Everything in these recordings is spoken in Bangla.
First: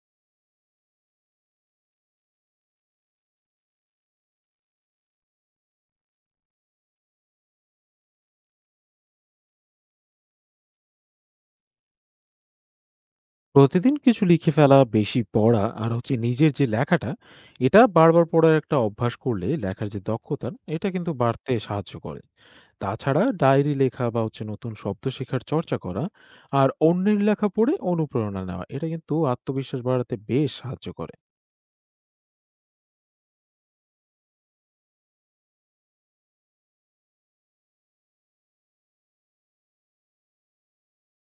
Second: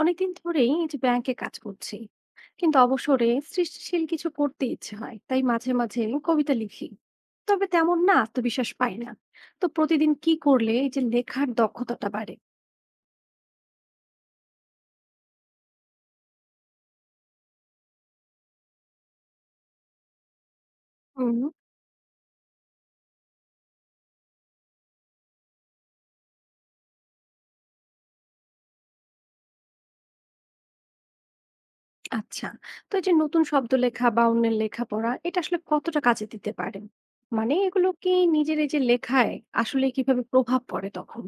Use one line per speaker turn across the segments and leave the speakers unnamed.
অনেকদিন ধরেই এই যে ব্যাংকে কাজ করছি, কিন্তু অবসরে সৃষ্টিশীল কিছু করতে ইচ্ছে হয়, তাই মাঝে মাঝে কবিতা লিখি। তবে তেমন না, আত্মবিশ্বাস পাই না। তো প্রতিদিন কি করলে এই যে লেখার দক্ষতাটা বাড়ে?
প্রতিদিন কিছু লিখে ফেলা, বেশি পড়া আর হচ্ছে নিজের যে লেখাটা, এটা বারবার পড়ার একটা অভ্যাস করলে লেখার যে দক্ষতা, এটা কিন্তু
হুম।
বাড়তে সাহায্য করে। তাছাড়া ডায়েরি লেখা বা হচ্ছে নতুন শব্দ শেখার চর্চা করা আর অন্যের লেখা পড়ে অনুপ্রেরণা নেওয়া, এটা কিন্তু আত্মবিশ্বাস বাড়াতে বেশ সাহায্য করে।
আচ্ছা, তো এই যে নতুন শব্দ লেখা বা অন্যের লেখা পড়া, এটা আসলে কতটা কাজে দিতে পারে? মানে এগুলো কি নিজের এই যে লেখায় আসলে কিভাবে প্রভাব পড়ে তখন?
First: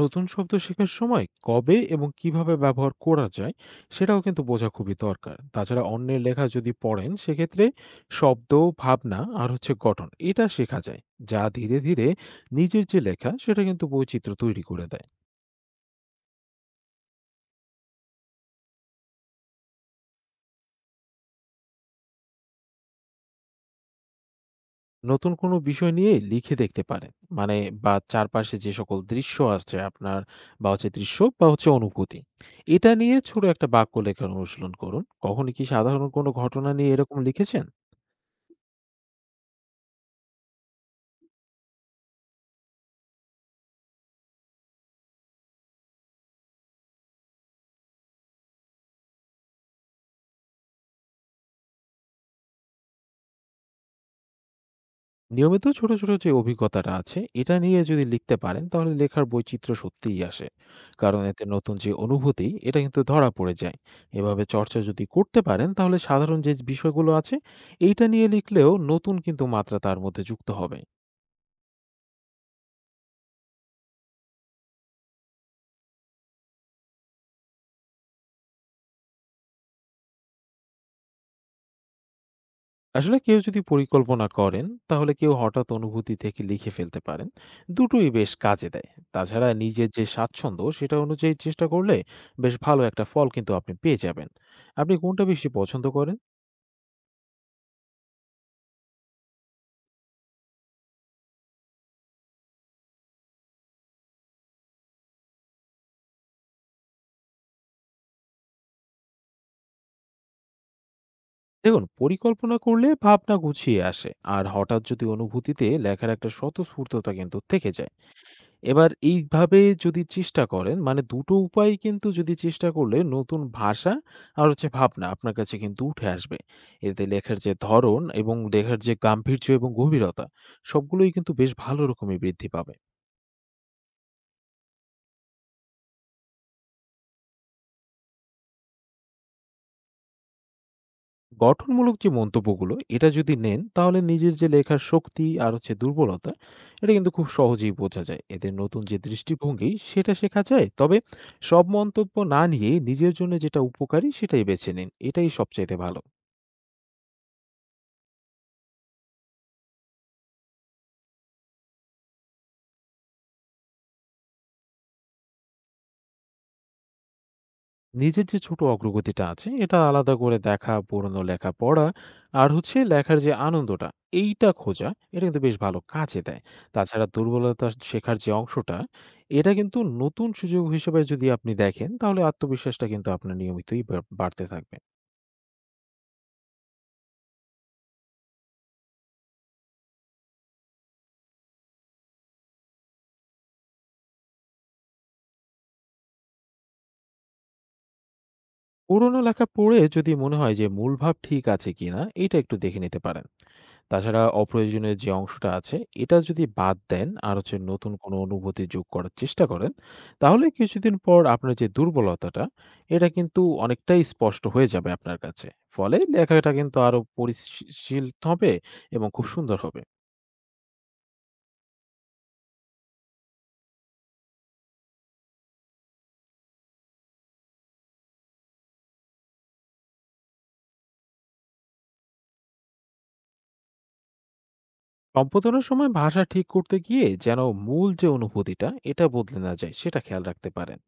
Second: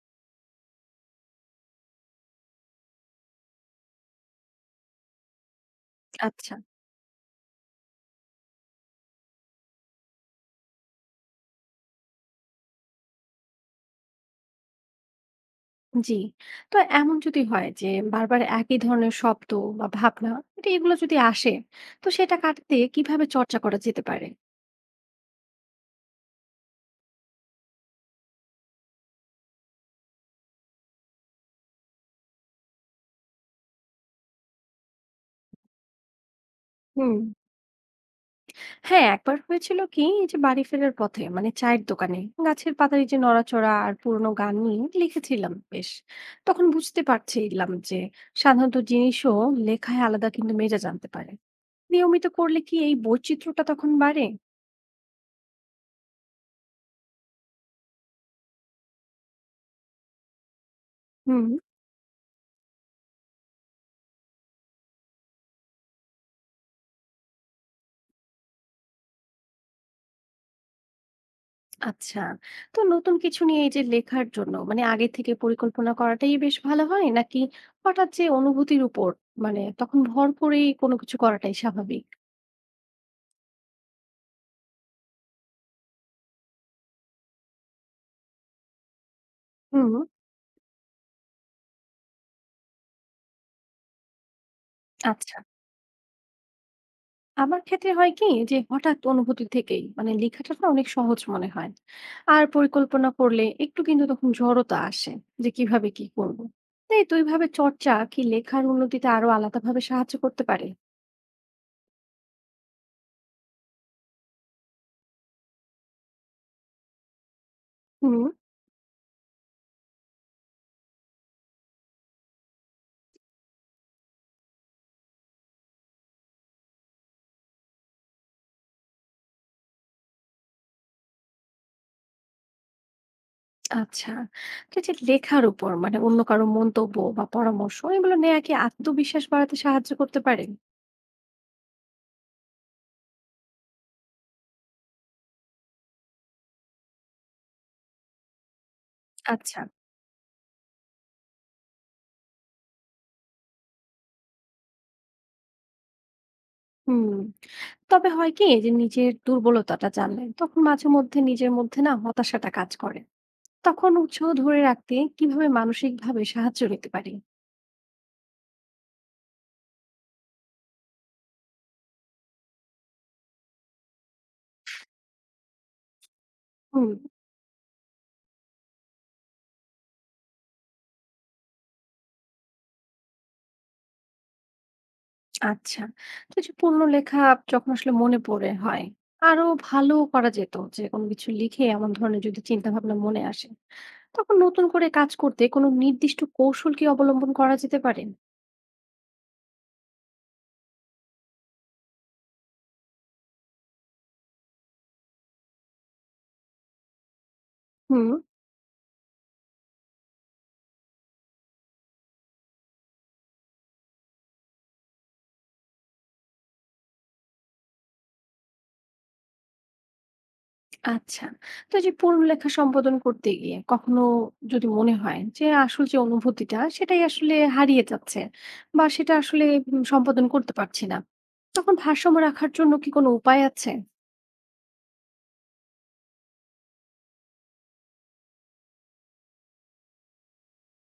নতুন শব্দ শেখার সময় কবে এবং কিভাবে ব্যবহার করা যায় সেটাও কিন্তু বোঝা খুবই দরকার। তাছাড়া অন্যের লেখা
আচ্ছা।
যদি পড়েন সেক্ষেত্রে শব্দ, ভাবনা আর হচ্ছে গঠন এটা শেখা যায়, যা ধীরে ধীরে নিজের যে লেখা সেটা কিন্তু বৈচিত্র্য তৈরি করে দেয়।
জি। তো এমন যদি হয় যে বারবার একই ধরনের শব্দ বা ভাবনা, এটা এগুলো যদি আসে, তো সেটা কাটাতে কিভাবে চর্চা করা যেতে পারে?
নতুন কোনো বিষয় নিয়ে লিখে দেখতে পারেন, মানে বা চারপাশে যে সকল দৃশ্য আছে আপনার, বা হচ্ছে দৃশ্য বা হচ্ছে অনুভূতি এটা নিয়ে ছোট একটা বাক্য লেখার অনুশীলন করুন। কখনো কি সাধারণ কোনো ঘটনা নিয়ে
হুম।
এরকম লিখেছেন?
হ্যাঁ, একবার হয়েছিল কি, এই যে বাড়ি ফেরার পথে মানে চায়ের দোকানে গাছের পাতার এই যে নড়াচড়া আর পুরোনো গান নিয়ে লিখেছিলাম বেশ। তখন বুঝতে পারছিলাম যে সাধারণত জিনিসও লেখায় আলাদা কিন্তু মেজাজ আনতে পারে। নিয়মিত করলে কি এই বৈচিত্র্যটা তখন বাড়ে?
নিয়মিত ছোট ছোট যে অভিজ্ঞতাটা আছে এটা নিয়ে যদি লিখতে পারেন তাহলে লেখার বৈচিত্র্য সত্যিই আসে, কারণ এতে
হুম।
নতুন যে অনুভূতি এটা কিন্তু ধরা পড়ে যায়। এভাবে চর্চা যদি করতে পারেন তাহলে সাধারণ যে বিষয়গুলো আছে এইটা নিয়ে লিখলেও নতুন কিন্তু মাত্রা তার মধ্যে যুক্ত হবে।
আচ্ছা, তো নতুন কিছু নিয়ে এই যে লেখার জন্য মানে আগে থেকে পরিকল্পনা করাটাই বেশ ভালো হয়? নাকি হঠাৎ যে অনুভূতির উপর মানে তখন ভর করেই কোনো কিছু করাটাই স্বাভাবিক?
আসলে কেউ যদি পরিকল্পনা করেন, তাহলে কেউ হঠাৎ অনুভূতি থেকে লিখে ফেলতে পারেন। দুটোই বেশ কাজে দেয়। তাছাড়া নিজের
হুম।
যে স্বাচ্ছন্দ্য সেটা অনুযায়ী চেষ্টা করলে বেশ ভালো একটা ফল কিন্তু আপনি পেয়ে যাবেন। আপনি কোনটা
আচ্ছা।
বেশি পছন্দ করেন?
আমার ক্ষেত্রে হয় কি, যে হঠাৎ অনুভূতি থেকেই মানে লেখাটা না অনেক সহজ মনে হয়। আর পরিকল্পনা করলে একটু কিন্তু তখন জড়তা আসে, যে কিভাবে কি করব। তাই ২ ভাবে চর্চা কি লেখার উন্নতিতে আরো আলাদাভাবে সাহায্য করতে পারে?
দেখুন, পরিকল্পনা করলে ভাবনা গুছিয়ে আসে আর হঠাৎ যদি অনুভূতিতে লেখার একটা স্বতঃস্ফূর্ততা কিন্তু থেকে যায়।
হুম।
এবার এইভাবে যদি চেষ্টা করেন মানে ২ টো উপায় কিন্তু যদি চেষ্টা করলে নতুন ভাষা আর হচ্ছে ভাবনা আপনার কাছে কিন্তু উঠে আসবে। এতে লেখার যে ধরন এবং লেখার যে গাম্ভীর্য এবং গভীরতা সবগুলোই কিন্তু বেশ ভালো রকমই বৃদ্ধি পাবে।
আচ্ছা। তো এই যে লেখার উপর মানে অন্য কারো মন্তব্য বা পরামর্শ এগুলো নেয়া কি আত্মবিশ্বাস বাড়াতে সাহায্য করতে পারে?
গঠনমূলক যে মন্তব্যগুলো এটা যদি নেন তাহলে নিজের যে লেখার শক্তি আর হচ্ছে দুর্বলতা এটা কিন্তু খুব সহজেই বোঝা যায়। এতে নতুন যে
আচ্ছা।
দৃষ্টিভঙ্গি সেটা শেখা যায়। তবে সব মন্তব্য না নিয়ে নিজের জন্য যেটা উপকারী সেটাই বেছে নিন। এটাই সবচাইতে ভালো।
হুম। তবে হয় কি যে নিজের দুর্বলতাটা জানলে তখন মাঝে মধ্যে নিজের মধ্যে না হতাশাটা কাজ করে। তখন উৎসাহ ধরে রাখতে কিভাবে মানসিকভাবে সাহায্য নিতে পারি?
নিজের যে ছোট অগ্রগতিটা আছে এটা আলাদা করে দেখা, পুরনো লেখা পড়া আর হচ্ছে লেখার যে আনন্দটা এইটা খোঁজা, এটা কিন্তু বেশ ভালো কাজে দেয়।
হুম।
তাছাড়া দুর্বলতা শেখার যে অংশটা এটা কিন্তু নতুন সুযোগ হিসেবে যদি আপনি দেখেন তাহলে আত্মবিশ্বাসটা কিন্তু আপনার নিয়মিতই বাড়তে থাকবে।
আচ্ছা, তো এই যে পুরনো লেখা যখন আসলে মনে পড়ে হয় আরো ভালো করা যেত যে কোনো কিছু লিখে, এমন ধরনের যদি চিন্তা ভাবনা মনে আসে, তখন নতুন করে কাজ করতে কোনো নির্দিষ্ট কৌশল কি অবলম্বন করা যেতে পারে?
পুরনো লেখা পড়ে যদি মনে হয় যে মূল ভাব ঠিক আছে কিনা এটা একটু দেখে নিতে পারেন। তাছাড়া অপ্রয়োজনীয় যে অংশটা আছে, এটা যদি বাদ দেন আর হচ্ছে নতুন
হুম।
কোনো অনুভূতি যোগ করার চেষ্টা করেন, তাহলে কিছুদিন পর আপনার যে দুর্বলতাটা, এটা কিন্তু অনেকটাই স্পষ্ট হয়ে যাবে আপনার কাছে। ফলে লেখাটা কিন্তু আরো পরিশীল হবে এবং খুব সুন্দর হবে।
আচ্ছা, তো এই যে পুরনো লেখা সম্পাদন করতে গিয়ে কখনো যদি মনে হয় যে আসল যে অনুভূতিটা সেটাই আসলে হারিয়ে যাচ্ছে, বা সেটা আসলে সম্পাদন করতে পারছি না, তখন ভারসাম্য রাখার জন্য কি কোনো উপায় আছে?
সম্পাদনার সময় ভাষা ঠিক করতে গিয়ে যেন মূল যে অনুভূতিটা এটা বদলে না যায় সেটা খেয়াল রাখতে পারেন।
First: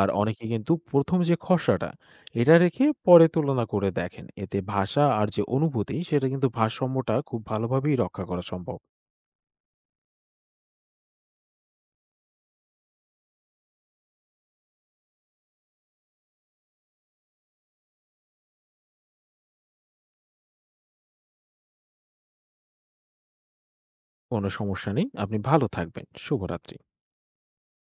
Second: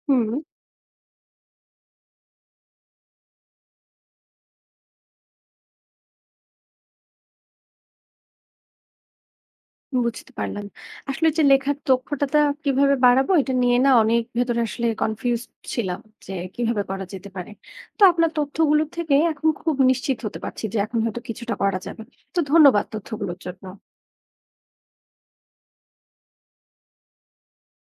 আর
হুম।
অনেকে কিন্তু প্রথম যে খসড়াটা এটা রেখে পরে তুলনা করে দেখেন, এতে ভাষা আর যে অনুভূতি সেটা কিন্তু ভারসাম্যটা খুব ভালোভাবেই রক্ষা করা সম্ভব।
বুঝতে পারলাম। আসলে যে লেখার দক্ষতাটা কিভাবে বাড়াবো, এটা নিয়ে না অনেক ভেতরে আসলে কনফিউজড ছিলাম, যে কিভাবে করা যেতে পারে। তো আপনার তথ্যগুলো থেকে এখন খুব নিশ্চিত হতে পারছি যে এখন হয়তো কিছুটা করা যাবে। তো ধন্যবাদ তথ্যগুলোর জন্য।
কোনো সমস্যা নেই। আপনি ভালো থাকবেন। শুভরাত্রি।